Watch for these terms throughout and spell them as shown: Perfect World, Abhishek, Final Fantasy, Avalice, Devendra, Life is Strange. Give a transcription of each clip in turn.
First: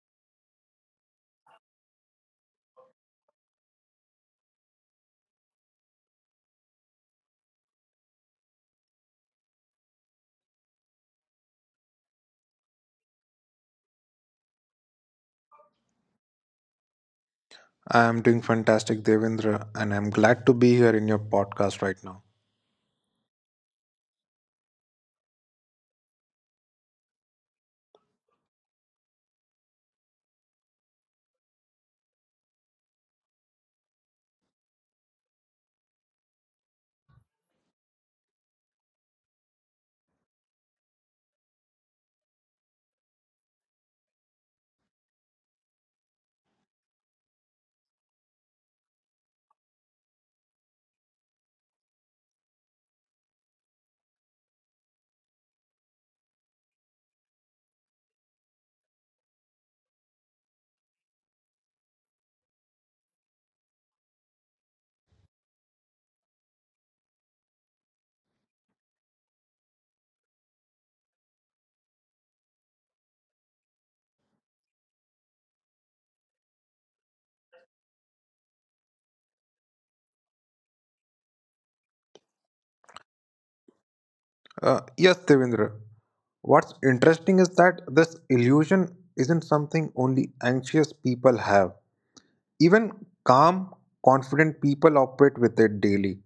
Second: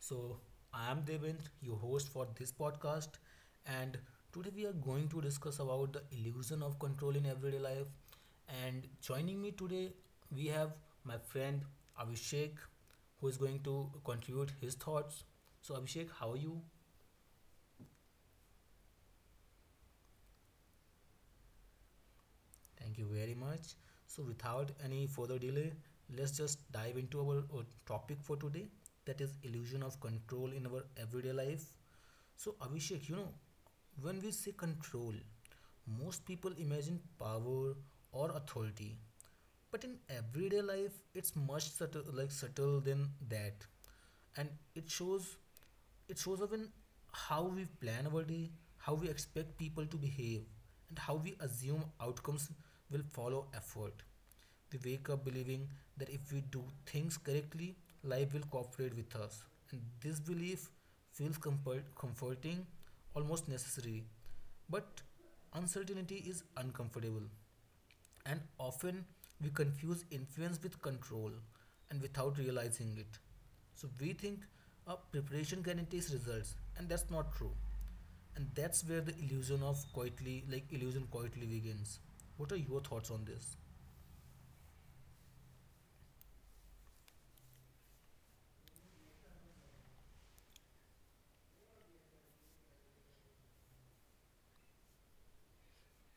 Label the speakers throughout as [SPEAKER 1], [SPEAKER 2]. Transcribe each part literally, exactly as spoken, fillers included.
[SPEAKER 1] So, I am Devendra, your host for this podcast, and today we are going to discuss about the illusion of control in everyday life. And joining me today, we have my friend Abhishek, who is going to contribute his thoughts. So, Abhishek, how are you?
[SPEAKER 2] I am doing fantastic, Devendra, and I'm glad to be here in your podcast right now.
[SPEAKER 1] Thank you very much. So, without any further delay, let's just dive into our uh, topic for today, that is illusion of control in our everyday life. So, Abhishek, you know, when we say control, most people imagine power or authority. But in everyday life, it's much subtle, like subtle than that, and it shows it shows up in how we plan our day, how we expect people to behave, and how we assume outcomes will follow effort. We wake up believing that if we do things correctly, life will cooperate with us, and this belief feels comfort- comforting, almost necessary. But uncertainty is uncomfortable, and often we confuse influence with control, and without realizing it. So we think uh, preparation guarantees results, and that's not true. And that's where the illusion of quietly, like illusion quietly begins. What are your thoughts on this?
[SPEAKER 2] Uh, yes, Devendra, what's interesting is that this illusion isn't something only anxious people have. Even calm, confident people operate with it daily.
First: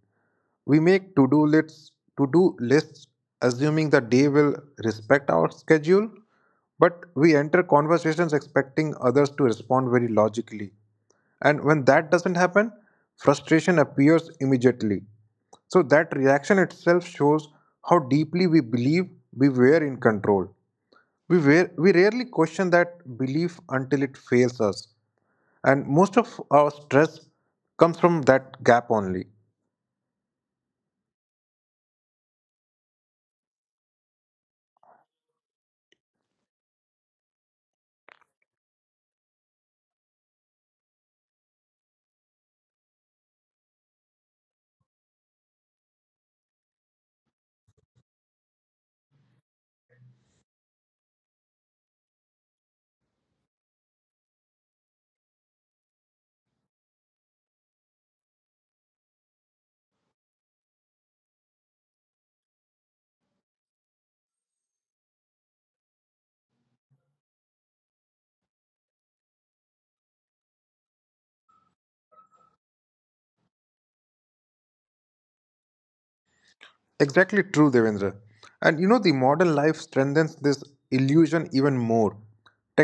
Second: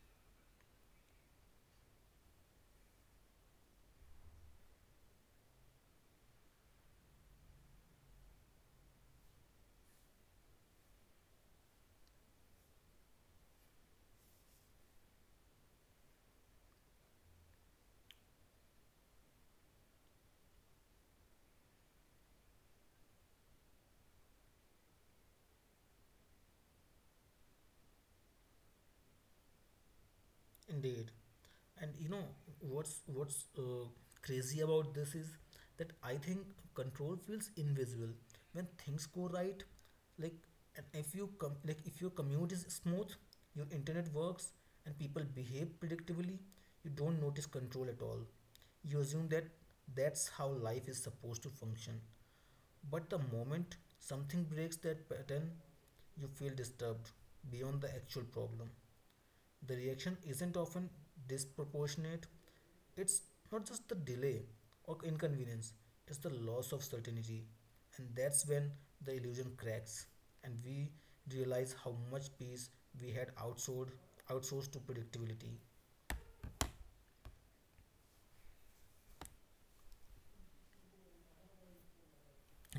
[SPEAKER 2] We make to-do lists, to-do lists assuming the day will respect our schedule, but we enter conversations expecting others to respond very logically. And when that doesn't happen, frustration appears immediately. So that reaction itself shows how deeply we believe we were in control. We, were, we rarely question that belief until it fails us. And most of our stress comes from that gap only.
[SPEAKER 1] Indeed. And you know what's what's uh, crazy about this is that I think control feels invisible when things go right. Like, and if you com- like if your commute is smooth, your internet works, and people behave predictably, you don't notice control at all. You assume that that's how life is supposed to function. But the moment something breaks that pattern, you feel disturbed beyond the actual problem. The reaction isn't often disproportionate. It's not just the delay or inconvenience, it's the loss of certainty. And that's when the illusion cracks and we realize how much peace we had outsourced outsourced to predictability.
[SPEAKER 2] Exactly true, Devendra. And you know, the modern life strengthens this illusion even more.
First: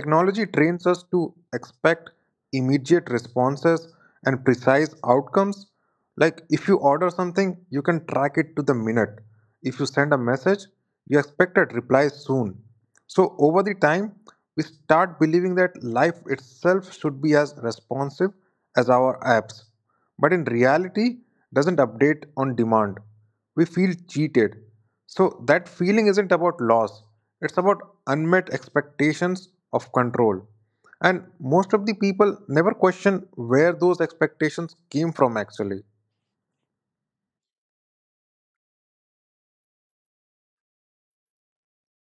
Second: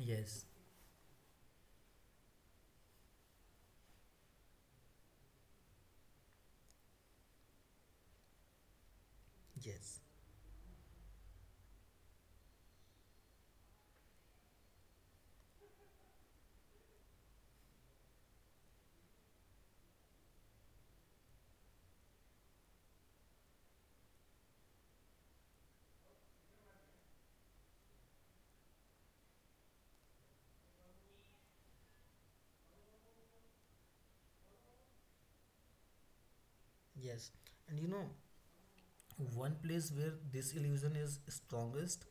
[SPEAKER 1] Yes,
[SPEAKER 2] trains us to expect immediate responses and precise outcomes, like if you order something, you can track it to the minute. If you
[SPEAKER 1] yes,
[SPEAKER 2] send a message, you expect a reply soon. So over the time, we start believing that life itself should be as responsive as our apps. But in reality, doesn't update on demand. We feel cheated. So that feeling isn't about loss. It's about unmet expectations of control. And most of the people never question where those expectations came from actually.
[SPEAKER 1] yes. And you know, one place where this illusion is strongest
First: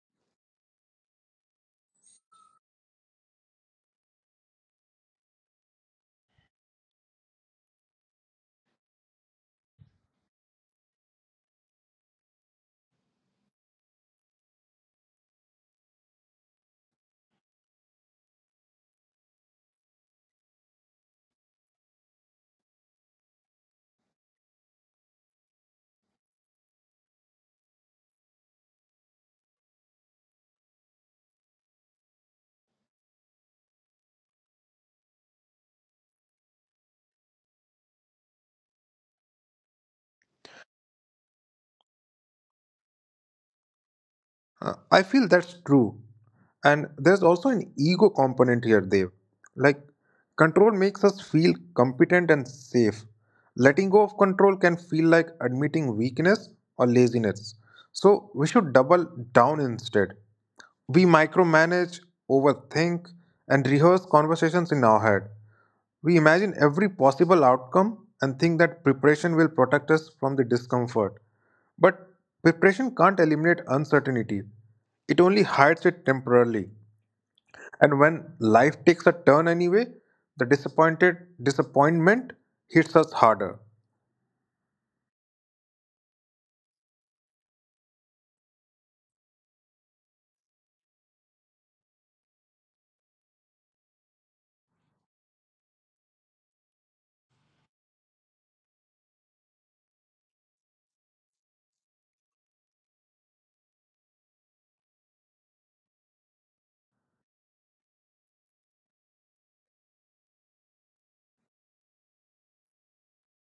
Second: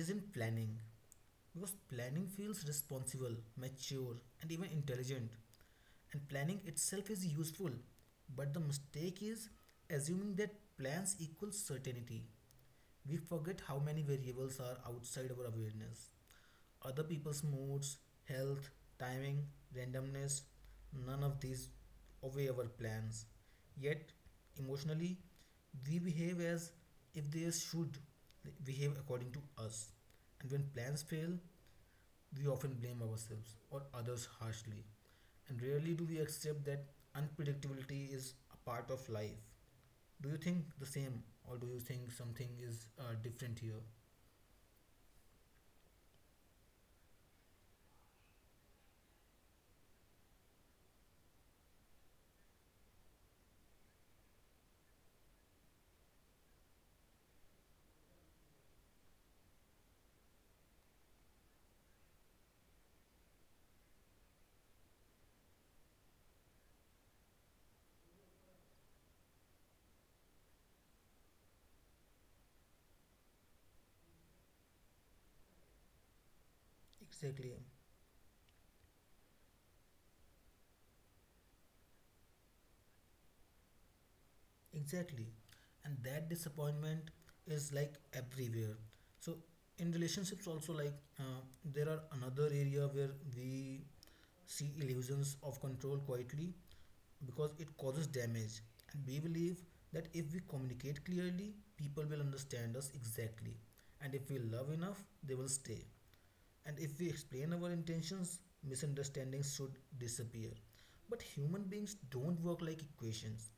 [SPEAKER 1] isn't planning, because planning feels responsible, mature, and even intelligent. And planning itself is useful, but the mistake is assuming that plans equal certainty. We forget how many variables are outside our awareness. Other people's moods, health, timing, randomness, none of these obey our plans. Yet, emotionally, we behave as if they should behave according to us. And when plans fail, we often blame ourselves or others harshly. And rarely do we accept that unpredictability is a part of life. Do you think the same, or do you think something is uh, different here?
[SPEAKER 2] Uh, I feel that's true. And there's also an ego component here, Dev. Like, control makes us feel competent and safe. Letting go of control can feel like admitting weakness or laziness. So, we should double down instead. We micromanage, overthink, and rehearse conversations in our head. We imagine every possible outcome and think that preparation will protect us from the discomfort. But preparation can't eliminate uncertainty, it only hides it temporarily.
[SPEAKER 1] Exactly.
[SPEAKER 2] And when life takes a turn anyway, the disappointed disappointment hits us harder.
[SPEAKER 1] Exactly. And that disappointment is like everywhere. So in relationships also, like uh, there are another area where we see illusions of control quietly because it causes damage. And we believe that if we communicate clearly, people will understand us exactly. And if we love enough, they will stay. And if we explain our intentions, misunderstandings should disappear. But human beings don't work like equations.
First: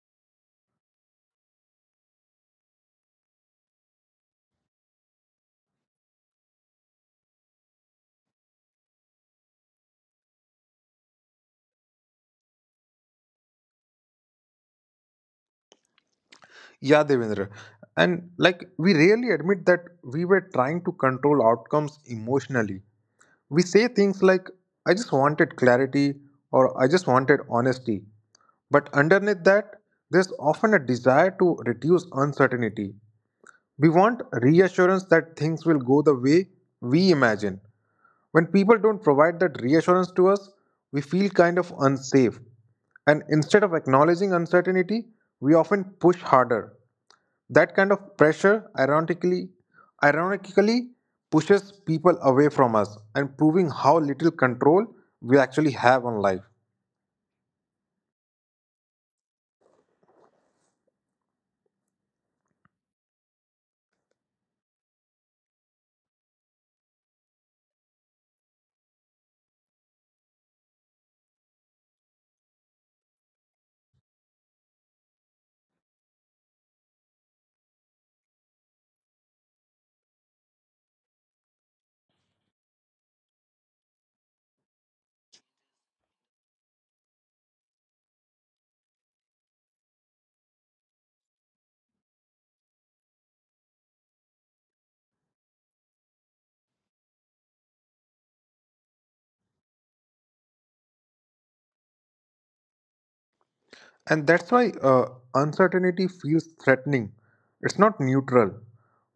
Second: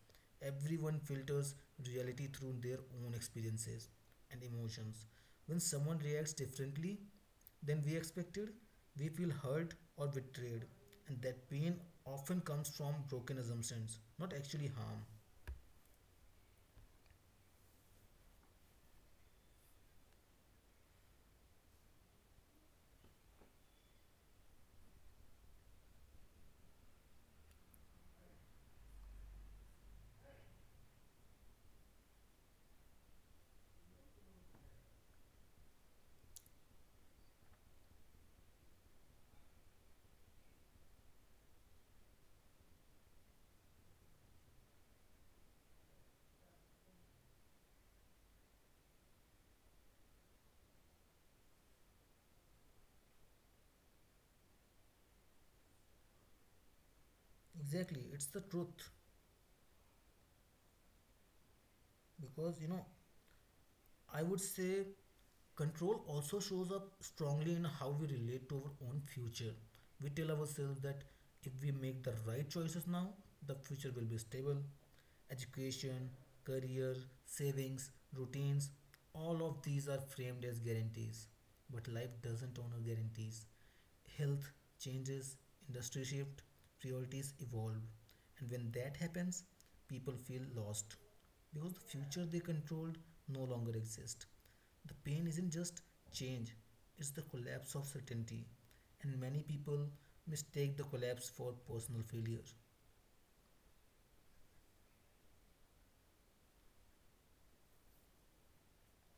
[SPEAKER 1] Everyone filters reality through their own experiences and emotions. When someone reacts differently than we expected, we feel hurt or betrayed, and that pain often comes from broken assumptions, not actually harm.
[SPEAKER 2] Yeah, Devendra. And like we rarely admit that we were trying to control outcomes emotionally. We say things like, I just wanted clarity or I just wanted honesty. But underneath that, there's often a desire to reduce uncertainty. We want reassurance that things will go the way we imagine. When people don't provide that reassurance to us, we feel kind of unsafe. And instead of acknowledging uncertainty, we often push harder. That kind of pressure ironically ironically pushes people away from us and proving how little control we actually have on life.
[SPEAKER 1] Exactly, it's the truth, because you know I would say control also shows up strongly in how we relate to our own future. We tell ourselves that if we make the right choices now, the future will be stable. Education, career, savings, routines, all of these are framed as guarantees. But life doesn't honor guarantees. Health changes, industry shift, priorities evolve. And when that happens, people feel lost because the future they controlled no longer exists. The pain isn't just change, it's the collapse of certainty. And many people mistake the collapse for personal failure.
[SPEAKER 2] And that's why uh, uncertainty feels threatening. It's not neutral.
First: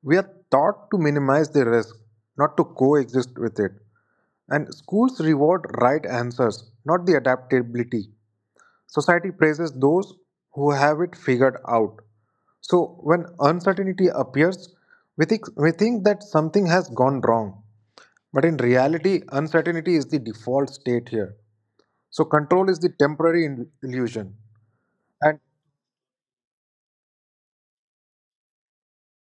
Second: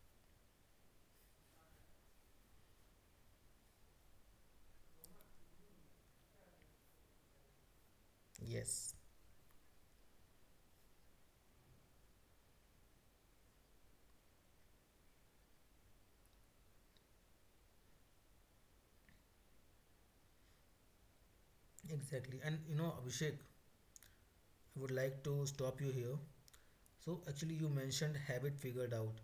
[SPEAKER 2] We are taught to minimize the risk, not to coexist with it. And schools reward right answers, not the adaptability.
[SPEAKER 1] Yes.
[SPEAKER 2] Society praises those who have it figured out. So when uncertainty appears, we think, we think that something has gone wrong. But in reality, uncertainty is the default state here. So
[SPEAKER 1] Exactly. And
[SPEAKER 2] control
[SPEAKER 1] you
[SPEAKER 2] is the
[SPEAKER 1] know, Abhishek,
[SPEAKER 2] temporary il- illusion.
[SPEAKER 1] I would like
[SPEAKER 2] And
[SPEAKER 1] to stop you here. So actually, you mentioned habit figured out.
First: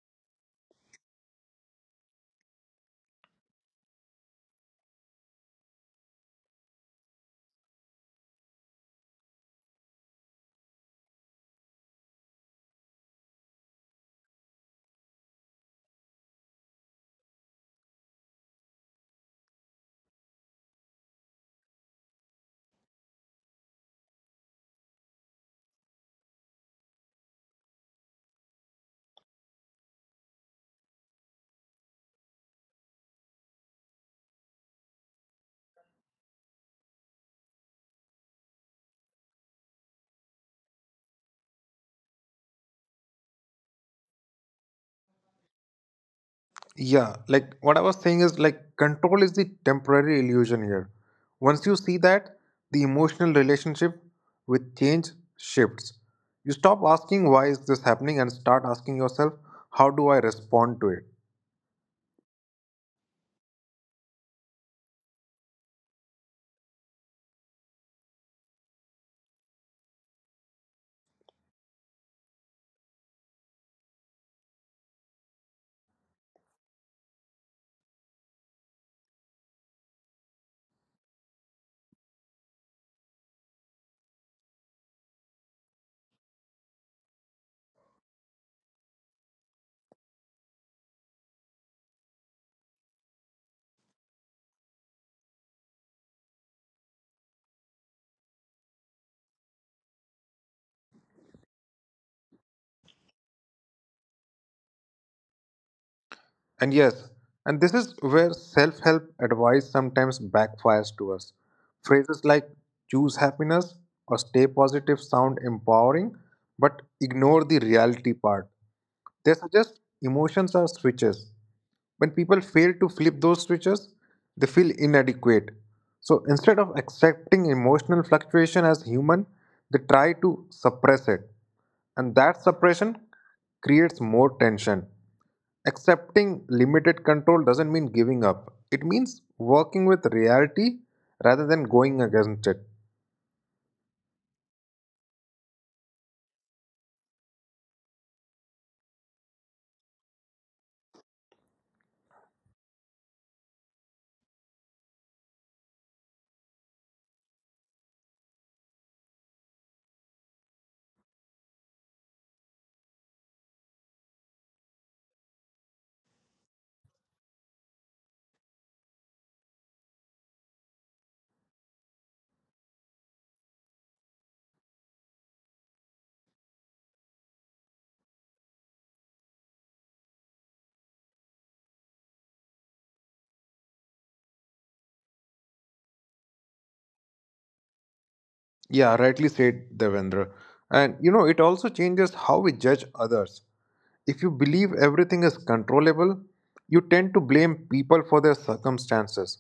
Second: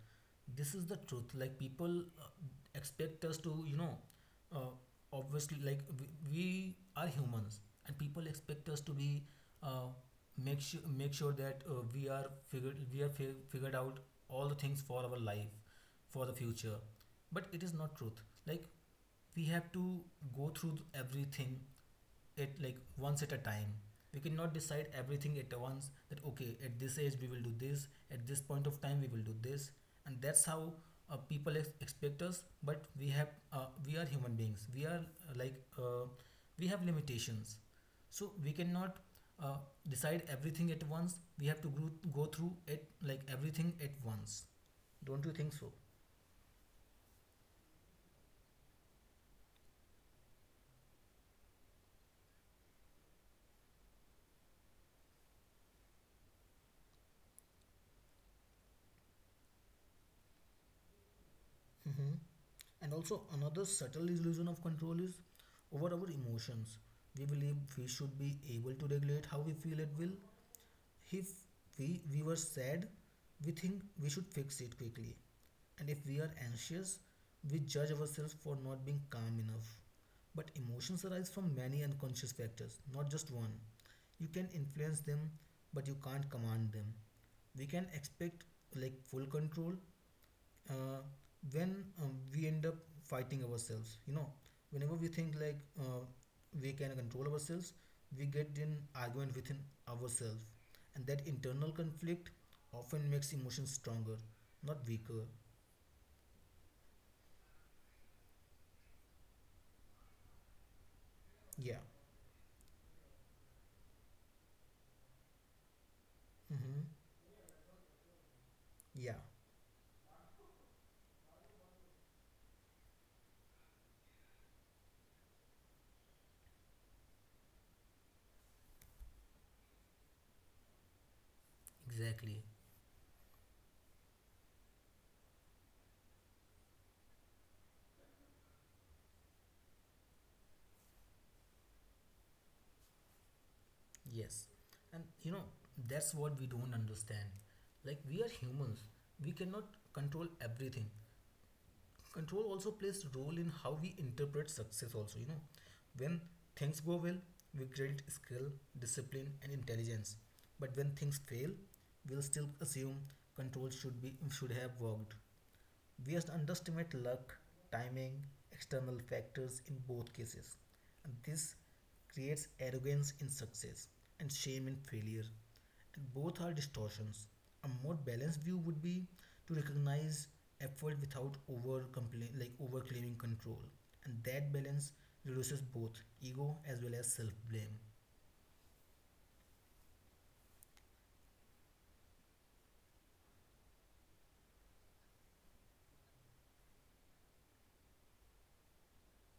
[SPEAKER 1] This is the truth. Like people uh, expect us to, you know, uh, obviously, like we, we are humans, and people expect us to be uh, make sure make sure that uh, we are figured we are fi- figured out all the things for our life, for the future. But it is not truth. Like we have to go through everything it like once at a time. We cannot decide everything at once, that okay, at this age we will do this, at this point of time we will do this, and that's how uh, people ex- expect us. But we have uh, we are human beings. We are uh, like uh, we have limitations, so we cannot uh, decide everything at once. We have to gro- go through it like everything at once. Don't you think so?
[SPEAKER 2] yeah, like what I was saying is like control is the temporary illusion here. Once you see that, the emotional relationship with change shifts. You stop asking why is this happening and start asking yourself, how do I respond to it?
[SPEAKER 1] Mhm. And also, another subtle illusion of control is over our emotions. We believe we should be able to regulate how we feel at will. If we, we were sad, we think we should fix it quickly. And if we are anxious, we judge ourselves for not being calm enough. But emotions arise from many unconscious factors, not just one. You can influence them, but you can't command them. We can expect like full control, uh, when um, we end up fighting ourselves, you know, whenever we think like uh, we can control ourselves, we get in argument within ourselves, and that internal conflict often makes emotions stronger, not weaker.
[SPEAKER 2] And yes, and this is where self help advice sometimes backfires to us.
[SPEAKER 1] Yeah.
[SPEAKER 2] Phrases like choose happiness or stay positive sound empowering,
[SPEAKER 1] Mm-hmm.
[SPEAKER 2] but ignore the reality part.
[SPEAKER 1] Yeah.
[SPEAKER 2] They suggest emotions are switches. When people fail to flip those switches, they feel inadequate. So instead of accepting emotional fluctuation as human, they try to suppress it. And that
[SPEAKER 1] Exactly.
[SPEAKER 2] suppression creates more tension. Accepting limited control doesn't mean giving up, it means working with reality rather than going against it.
[SPEAKER 1] Yes. And you know, that's what we don't understand, like we are humans, we cannot control everything. Control also plays a role in how we interpret success also, you know, when things go well we credit skill, discipline, and intelligence, but when things fail we'll still assume control should be should have worked. We just underestimate luck, timing, external factors in both cases. And this creates arrogance in success and shame in failure. And both are distortions. A more balanced view would be to recognize effort without over like over claiming control. And that balance reduces both ego as well as self blame.
[SPEAKER 2] Yeah, rightly said, Devendra. And you know, it also changes how we judge others. If you believe everything is controllable, you tend to blame people for their circumstances.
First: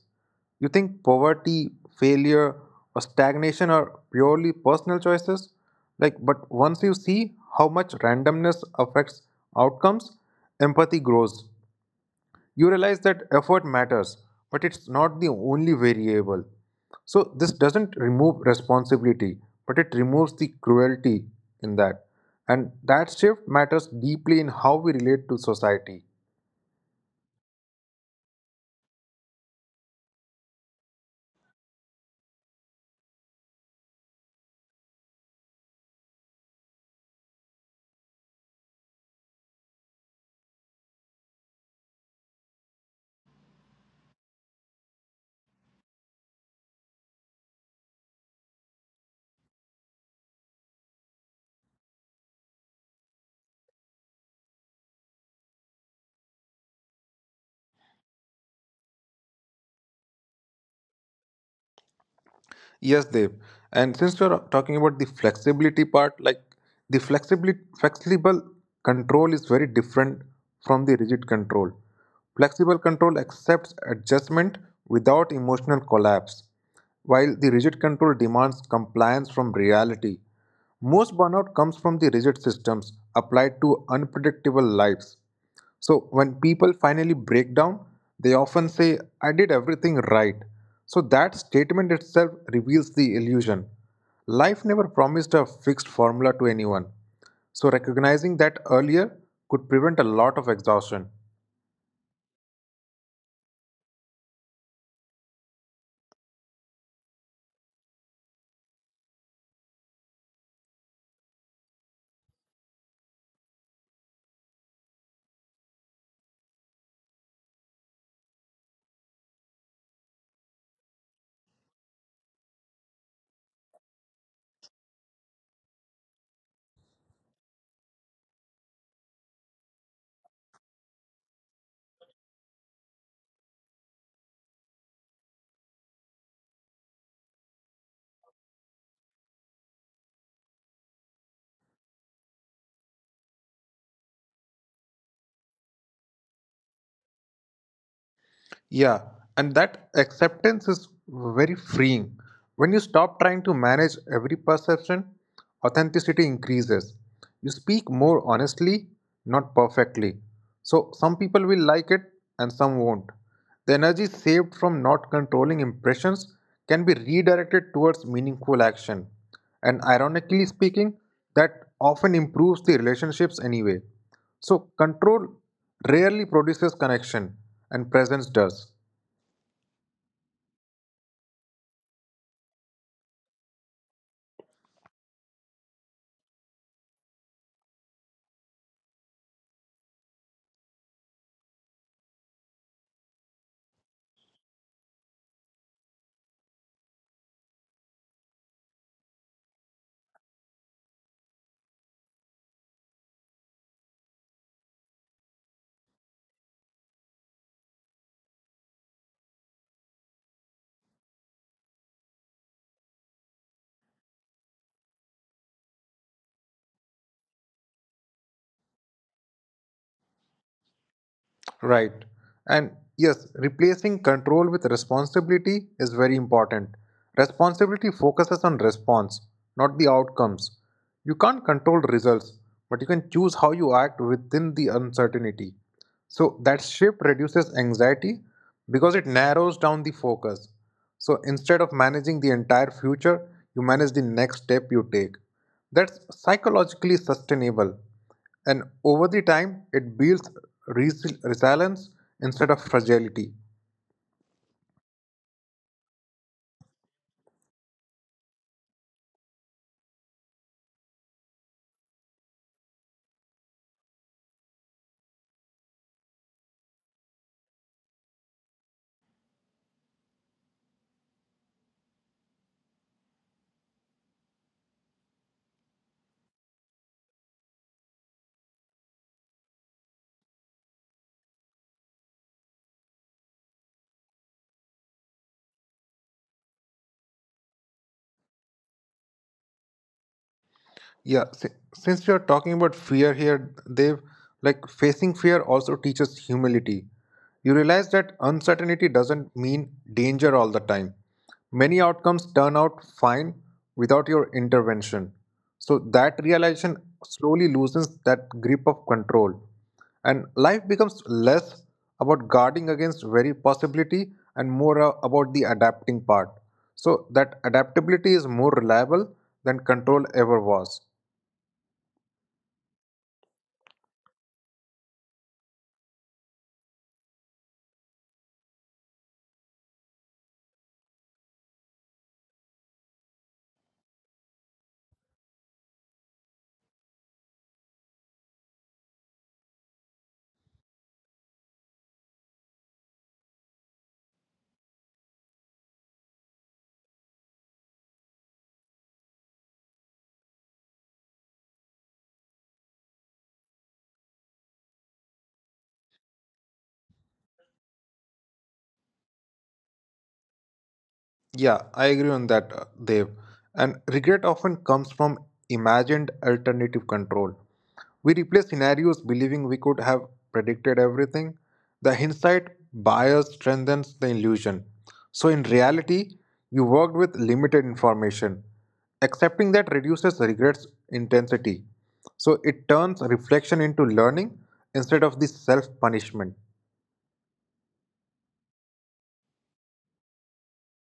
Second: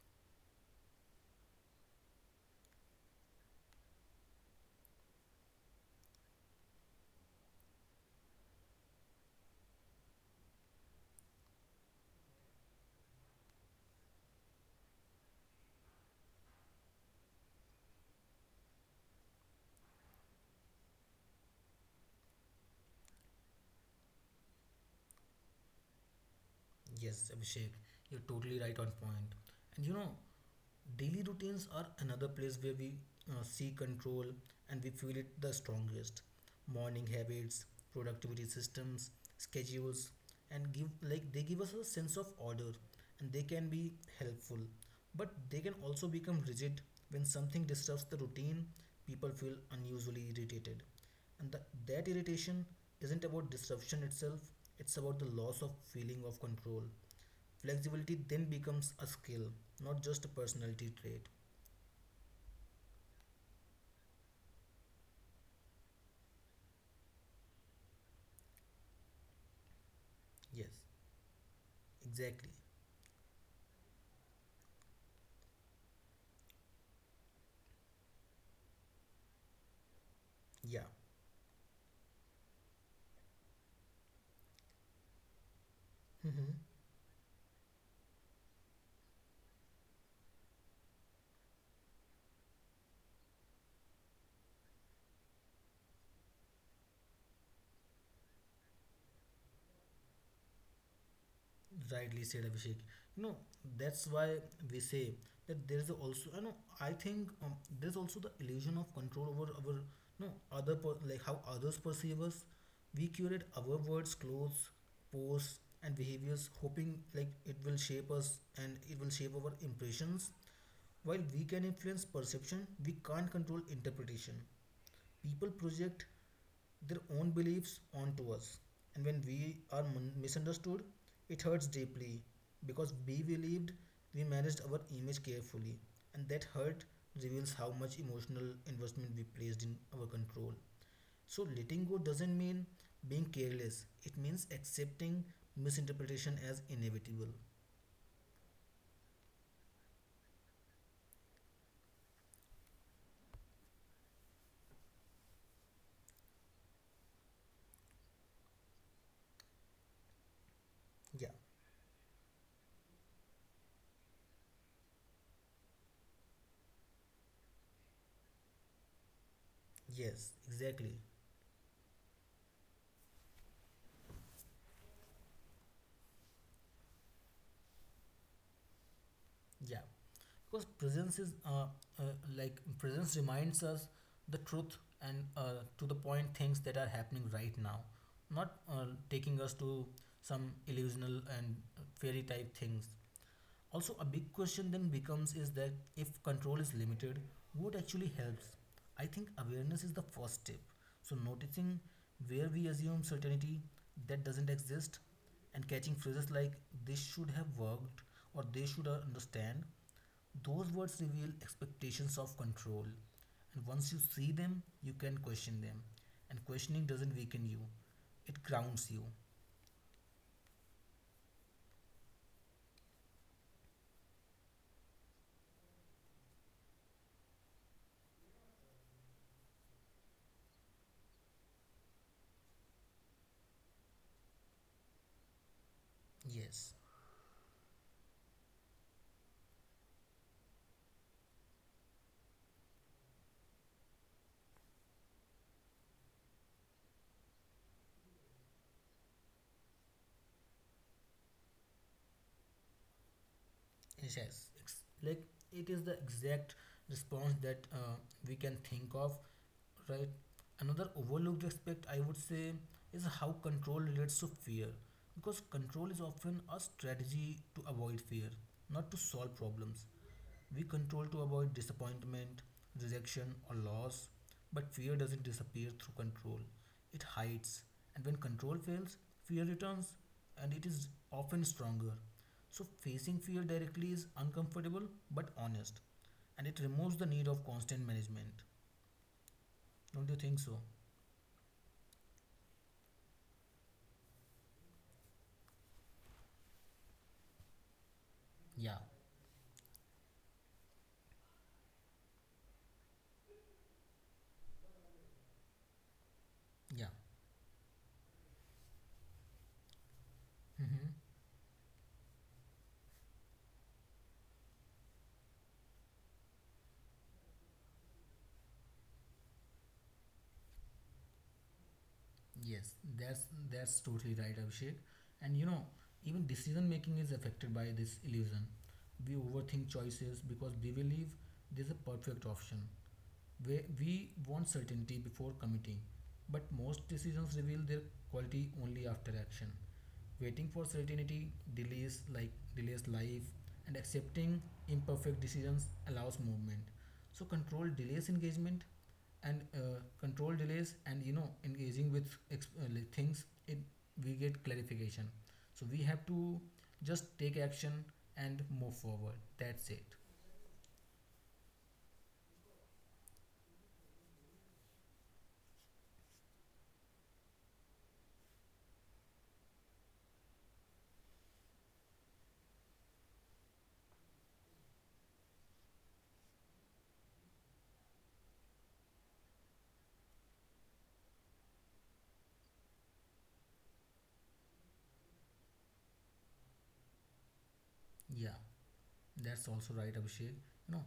[SPEAKER 2] You think poverty, failure, or stagnation are purely personal choices. Like, but once you see how much randomness affects outcomes, empathy grows. You realize that effort matters, but it's not the only variable. So this doesn't remove responsibility, but it removes the cruelty in that. And that shift matters deeply in how we relate to society.
[SPEAKER 1] Yes, Abhishek, you're totally right on point. And you know, daily routines are another place where we uh, see control and we feel it the strongest. Morning habits, productivity systems, schedules, and give like they give us a sense of order, and they can be helpful. But they can also become rigid. When something disturbs the routine, people feel unusually irritated. And the, that irritation isn't about disruption itself, it's about the loss of feeling of control. Flexibility then becomes a skill, not just a personality trait.
[SPEAKER 2] Yes, Dev. And since we're talking about the flexibility part, like the flexibility, flexible control is very different
[SPEAKER 1] Yes,
[SPEAKER 2] from the rigid control.
[SPEAKER 1] exactly.
[SPEAKER 2] Flexible control accepts adjustment without emotional collapse, while the rigid control demands compliance from reality.
[SPEAKER 1] Yeah.
[SPEAKER 2] Most burnout comes from the rigid systems applied to unpredictable lives. So when
[SPEAKER 1] Mhm.
[SPEAKER 2] people finally break down, they often say, I did everything right. So that statement itself reveals the illusion. Life never promised a fixed formula to anyone. So recognizing that earlier could prevent a lot of exhaustion.
[SPEAKER 1] Rightly said, Abhishek. You know, that's why we say that there's also, you know, I think um, there's also the illusion of control over our, you know, other per- like how others perceive us. We curate our words, clothes, posts, and behaviors, hoping like it will shape us and it will shape our impressions. While we can influence perception, we can't control interpretation. People project their own beliefs onto us, and when we are mun- misunderstood, it hurts deeply because we believed we managed our image carefully. And that hurt reveals how much emotional investment we placed in our control. So letting go doesn't mean being careless, it means accepting misinterpretation as inevitable.
[SPEAKER 2] Yeah, and that acceptance is very freeing. When you stop trying to manage every perception, authenticity increases. You speak more honestly, not perfectly. So,
[SPEAKER 1] Yeah.
[SPEAKER 2] some people will like it and some won't. The energy saved from not controlling impressions can be redirected towards meaningful action. And
[SPEAKER 1] Yes,
[SPEAKER 2] ironically
[SPEAKER 1] exactly.
[SPEAKER 2] speaking, that often improves the relationships anyway. So, control rarely produces connection, and presence does.
[SPEAKER 1] Yeah, because presence is uh, uh, like presence reminds us the truth and uh, to the point things that are happening right now, not uh, taking us to some illusional and fairy type things. Also, a big question then becomes is that if control is limited, what actually helps? I think awareness is the first step. So, noticing where we assume certainty that doesn't exist, and catching phrases like this should have worked or they should uh, understand, those words reveal expectations of control. And once you see them, you can question them. And questioning doesn't weaken you, it grounds you.
[SPEAKER 2] Right. And yes, replacing control with responsibility is very important. Responsibility focuses on response, not the outcomes. You can't control results, but you can choose how you act within the uncertainty.
[SPEAKER 1] Yes.
[SPEAKER 2] So that shift reduces anxiety because it narrows down the focus. So instead of managing the entire future, you manage the next step you take. That's psychologically sustainable and over the time, it builds resi- resilience instead of fragility.
[SPEAKER 1] Yes, it's like it is the exact response that uh, we can think of, right? Another overlooked aspect I would say is how control relates to fear, because control is often a strategy to avoid fear, not to solve problems. We control to avoid disappointment, rejection, or loss, but fear doesn't disappear through control. It hides, and when control fails, fear returns and it is often stronger. So, facing fear directly is uncomfortable but honest, and it removes the need of constant management. Don't you think so?
[SPEAKER 2] Yeah, si- since you're talking about fear here, Dev, like facing fear also teaches humility. You realize that
[SPEAKER 1] Yeah,
[SPEAKER 2] uncertainty doesn't mean danger all the time. Many outcomes turn out fine without your intervention. So that
[SPEAKER 1] yeah.
[SPEAKER 2] realization slowly loosens that grip of control, and
[SPEAKER 1] Hmm.
[SPEAKER 2] life becomes less about guarding against very possibility and more uh, about the adapting part. So that adaptability is more reliable than control ever was.
[SPEAKER 1] Yes, that's that's totally right, Abhishek. And you know, even decision making is affected by this illusion. We overthink choices because we believe there's a perfect option. We, we want certainty before committing, but most decisions reveal their quality only after action. Waiting for certainty delays like delays life, and accepting imperfect decisions allows movement. So control delays engagement, and uh, control delays, and you know engaging with ex- uh, like things, it we get clarification. So we have to just take action and move forward. That's it.
[SPEAKER 2] Yeah, I agree on that, uh, Dev. And regret often comes from imagined alternative control. We replay scenarios believing we could have predicted everything. The hindsight bias strengthens the illusion. So, in reality, you worked with limited information. Accepting that reduces regrets intensity. So, it turns reflection into learning instead of the self punishment.
[SPEAKER 1] Yeah. That's also right, Abhishek. You know,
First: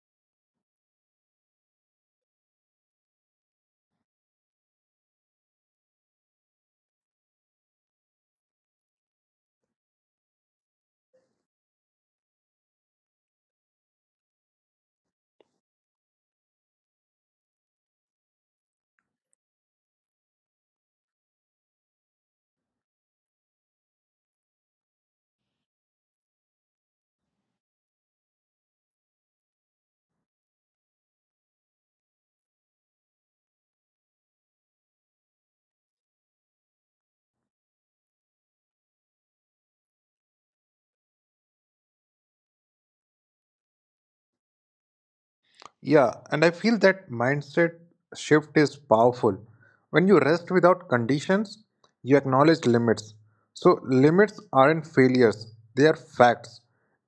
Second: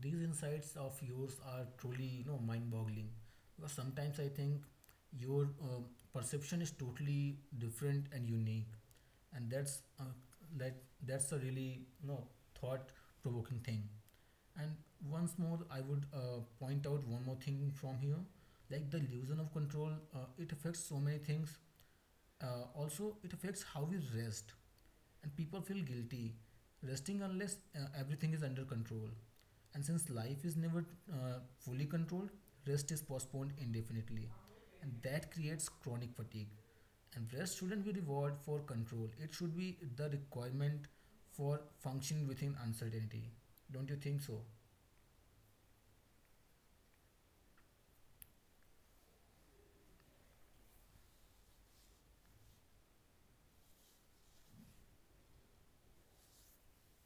[SPEAKER 1] these insights of yours are truly, you know, mind-boggling. Because sometimes I think your uh, perception is totally different and unique, and that's uh, that that's a really, you know, thought-provoking thing. And once more, I would uh, point out one more thing from here, like the illusion of control. Uh, it affects so many things. Uh, also, it affects how we rest and people feel guilty resting unless uh, everything is under control. And since life is never uh, fully controlled, rest is postponed indefinitely, and that creates chronic fatigue. And rest shouldn't be reward for control; it should be the requirement for functioning within uncertainty. Don't you think so?
[SPEAKER 2] Yeah, and I feel that mindset shift is powerful. When you rest without conditions, you acknowledge limits. So, limits aren't failures, they are facts.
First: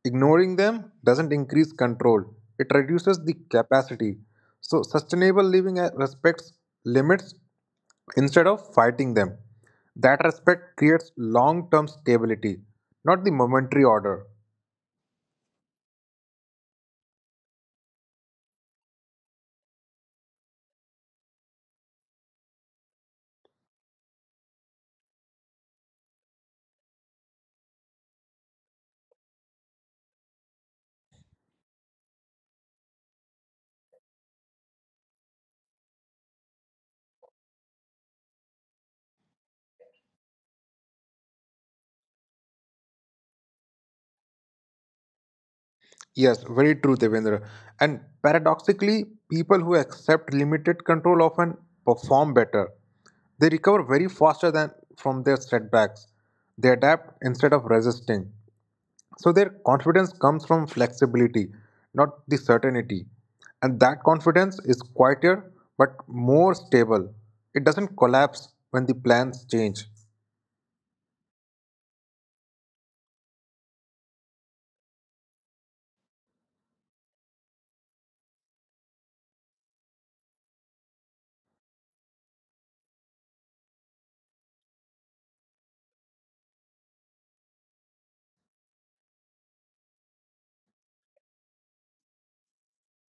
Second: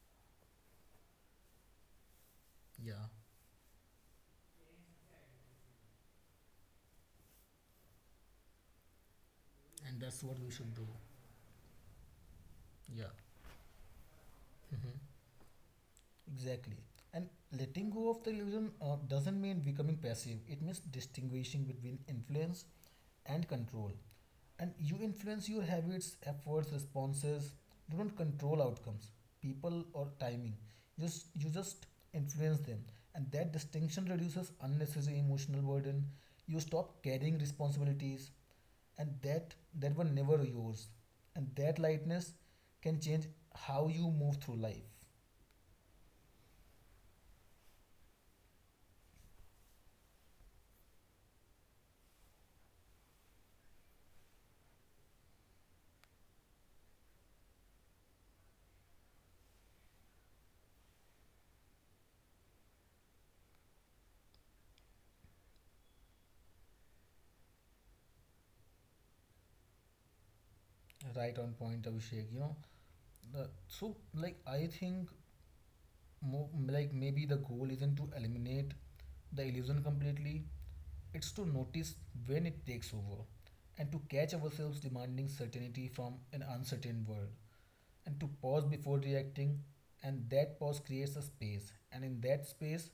[SPEAKER 2] Ignoring them doesn't increase control, it
[SPEAKER 1] Yeah,
[SPEAKER 2] reduces the capacity. So, sustainable living uh, respects limits instead of fighting them.
[SPEAKER 1] and
[SPEAKER 2] That
[SPEAKER 1] that's what we should
[SPEAKER 2] respect
[SPEAKER 1] do.
[SPEAKER 2] creates long term stability,
[SPEAKER 1] Yeah.
[SPEAKER 2] not the momentary order.
[SPEAKER 1] Hmm. Exactly. And letting go of the illusion uh, doesn't mean becoming passive. It means distinguishing between influence and control. And you influence your habits, efforts, responses. You don't control outcomes, people, or timing. just, you just influence them. And that distinction reduces unnecessary emotional burden. You stop carrying responsibilities and that that were never yours. And that lightness can change how you move through life.
[SPEAKER 2] Yes, very true, Devendra. And paradoxically, people who accept limited control often perform better. They recover very faster than from their setbacks. They adapt instead of resisting. So their confidence comes from flexibility, not the certainty. And that confidence is quieter but more stable. It doesn't collapse when the plans change.
[SPEAKER 1] Right on point, Abhishek. You know, the, so like I think mo- like maybe the goal isn't to eliminate the illusion completely. It's to notice when it takes over, and to catch ourselves demanding certainty from an uncertain world, and to pause before reacting. And that pause creates a space, and in that space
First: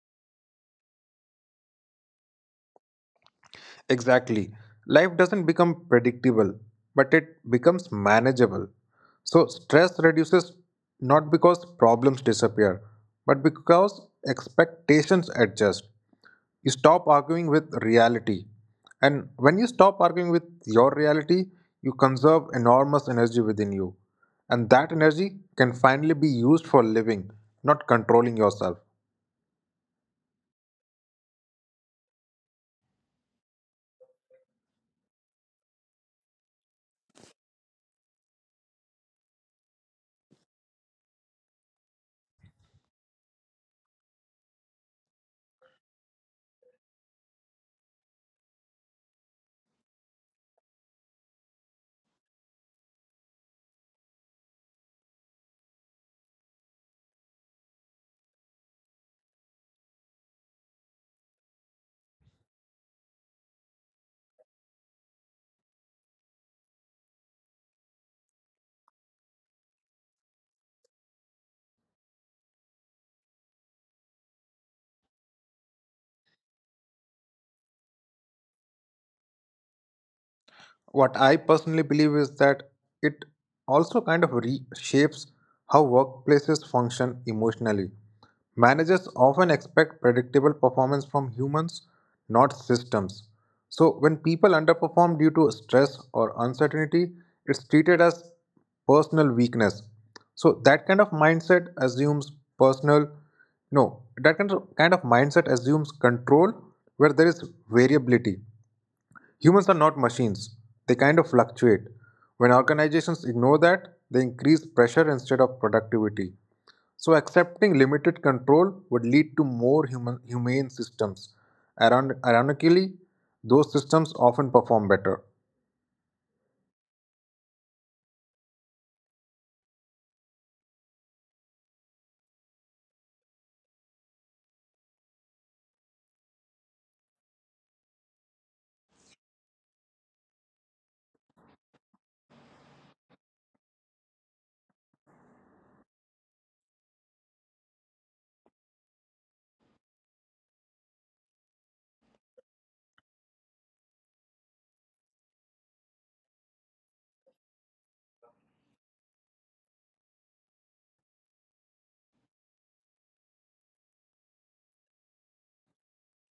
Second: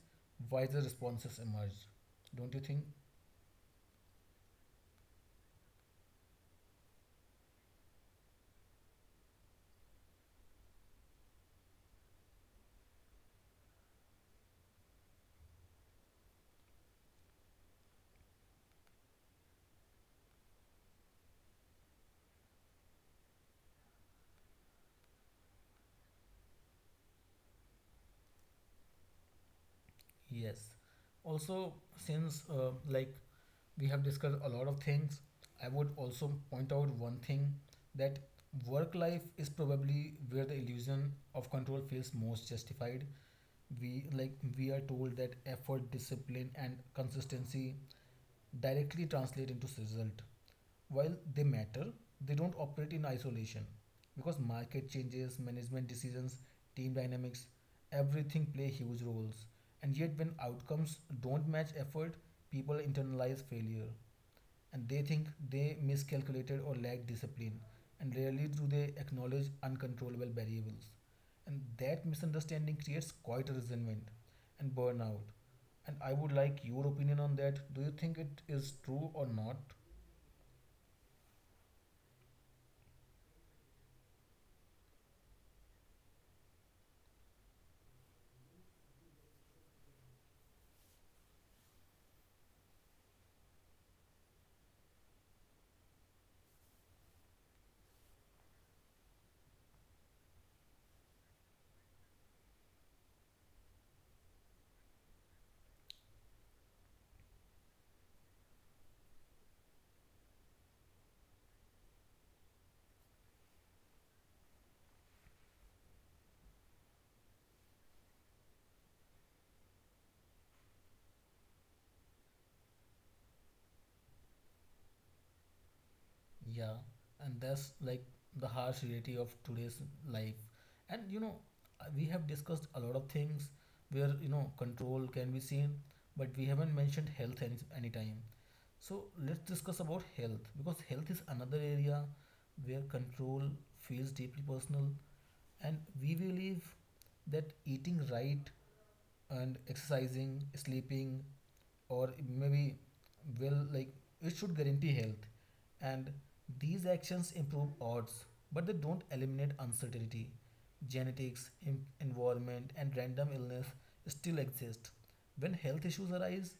[SPEAKER 1] wiser responses emerge. Don't you think?
[SPEAKER 2] Exactly. Life doesn't become predictable, but it becomes manageable. So, stress reduces not because problems disappear, but because expectations adjust. You stop arguing with reality. And when you stop arguing with your reality, you conserve enormous energy within you. And that energy can finally be used for living, not controlling yourself.
[SPEAKER 1] Yes. Also, since uh, like we have discussed a lot of things, I would also point out one thing that work life is probably where the illusion of control feels most justified. We like we are told that effort, discipline, and consistency directly translate into result. While they matter, they don't operate in isolation because market changes, management decisions, team dynamics, everything play huge roles. And yet, when outcomes don't match effort, people internalize failure and they think they miscalculated or lack discipline, and rarely do they acknowledge uncontrollable variables. And that misunderstanding creates quite a resentment and burnout. And I would like your opinion on that. Do you think it is true or not?
[SPEAKER 2] What I personally believe is that it also kind of reshapes how workplaces function emotionally. Managers often expect predictable performance from humans, not systems. So, when people underperform due to stress or uncertainty, it's treated as personal weakness. So, that kind of mindset assumes personal, no, that kind of, kind of mindset assumes control where there is variability. Humans are not machines, they kind of fluctuate. When organizations ignore that, they increase pressure instead of productivity. So, accepting limited control would lead to more human, humane systems. Iron- Ironically, those systems often perform better.
[SPEAKER 1] Yeah, and that's like the harsh reality of today's life. And you know, uh, we have discussed a lot of things where you know control can be seen, but we haven't mentioned health any anytime. So let's discuss about health because health is another area where control feels deeply personal, and we believe that eating right and exercising, sleeping, or maybe will like it should guarantee health. And these actions improve odds, but they don't eliminate uncertainty. Genetics em- environment, and random illness still exist. When health issues arise,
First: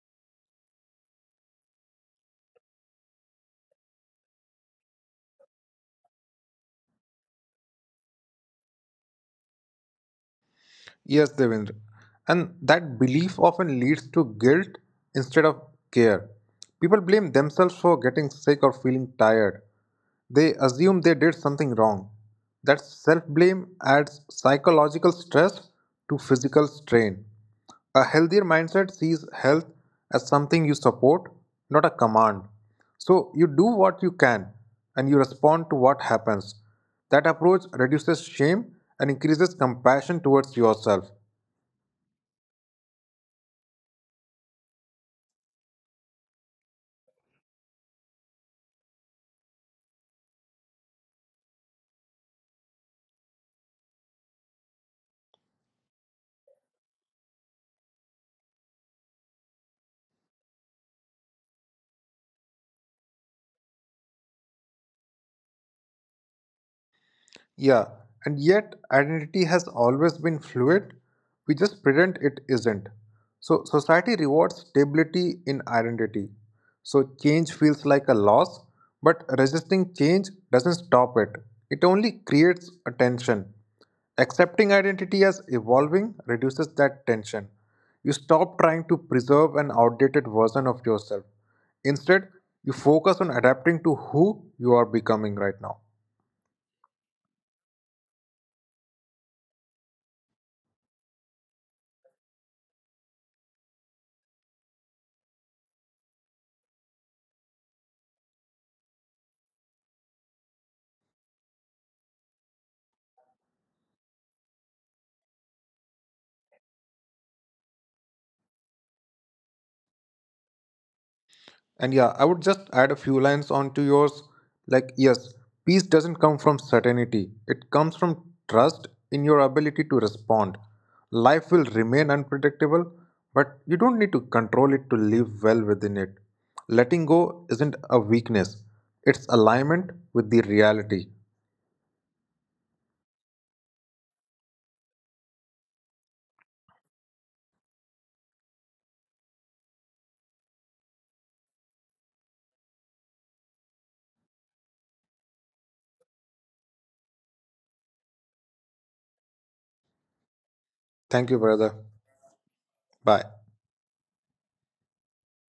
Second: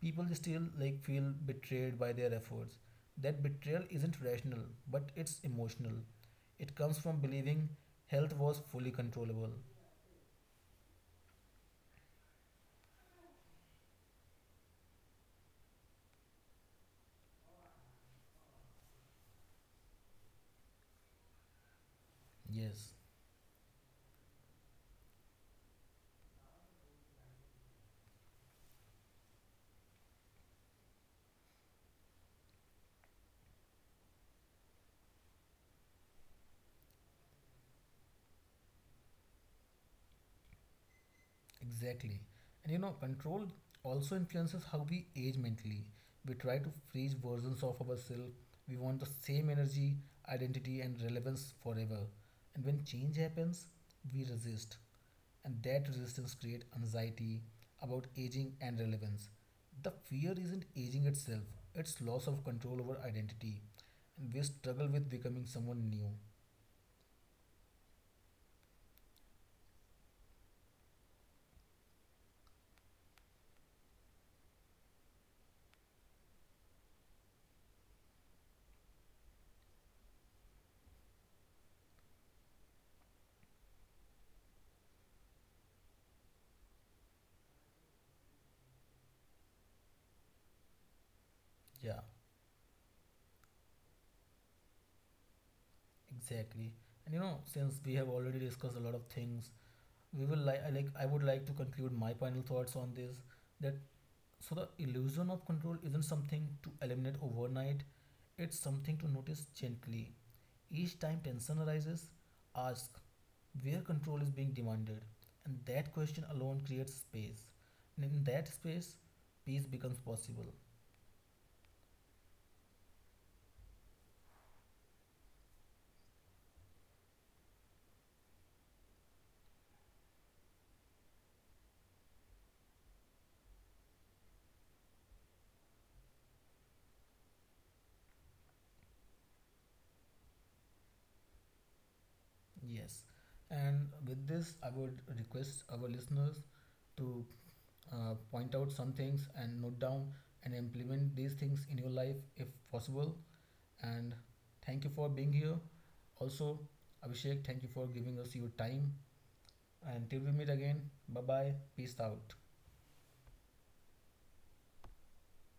[SPEAKER 1] people still like feel betrayed by their efforts. That betrayal isn't rational, but it's emotional. It comes from believing health was fully controllable.
[SPEAKER 2] Yes, Devendra. And that belief often leads to guilt instead of care. People blame themselves for getting sick or feeling tired. They assume they did something wrong. That
[SPEAKER 1] Yes.
[SPEAKER 2] self blame adds psychological stress to physical strain. A healthier mindset sees health as something you support, not a command. So you do what you can and you respond to what happens. That approach reduces shame and increases compassion towards yourself.
[SPEAKER 1] Exactly. And you know, control also influences how we age mentally. We try to freeze versions of ourselves. We want the same energy, identity, and relevance forever. And when change happens, we resist. And that resistance creates anxiety about aging and relevance. The fear isn't aging itself, it's loss of control over identity. And we struggle with becoming someone new.
[SPEAKER 2] Yeah, and yet identity has always been fluid. We just pretend it isn't. So, society rewards stability in identity. So, change feels like a loss, but resisting change doesn't stop it. It only creates a tension. Accepting identity as evolving reduces that tension. You stop trying to preserve an outdated version of yourself.
[SPEAKER 1] Yeah,
[SPEAKER 2] Instead, you focus on adapting to who you are becoming right now.
[SPEAKER 1] exactly. And you know, since we have already discussed a lot of things, we will like I like I would like to conclude my final thoughts on this, that so the illusion of control isn't something to eliminate overnight, it's something to notice gently. Each time tension arises, ask where control is being demanded. And that question alone creates space, and in that space peace becomes possible.
[SPEAKER 2] And yeah, I would just add a few lines onto yours. Like, yes, peace doesn't come from certainty, it comes from trust in your ability to respond. Life will remain unpredictable, but you don't need to control it to live well within it. Letting go isn't a weakness, it's alignment with the reality.
[SPEAKER 1] Yes, and with this I would request our listeners to uh, point out some things and note down and implement these things in your life if possible. And thank you for being here. Also, Abhishek, thank you for giving us your time. And till we meet again, bye
[SPEAKER 2] Thank you,
[SPEAKER 1] bye.
[SPEAKER 2] brother.
[SPEAKER 1] Peace out.
[SPEAKER 2] Bye.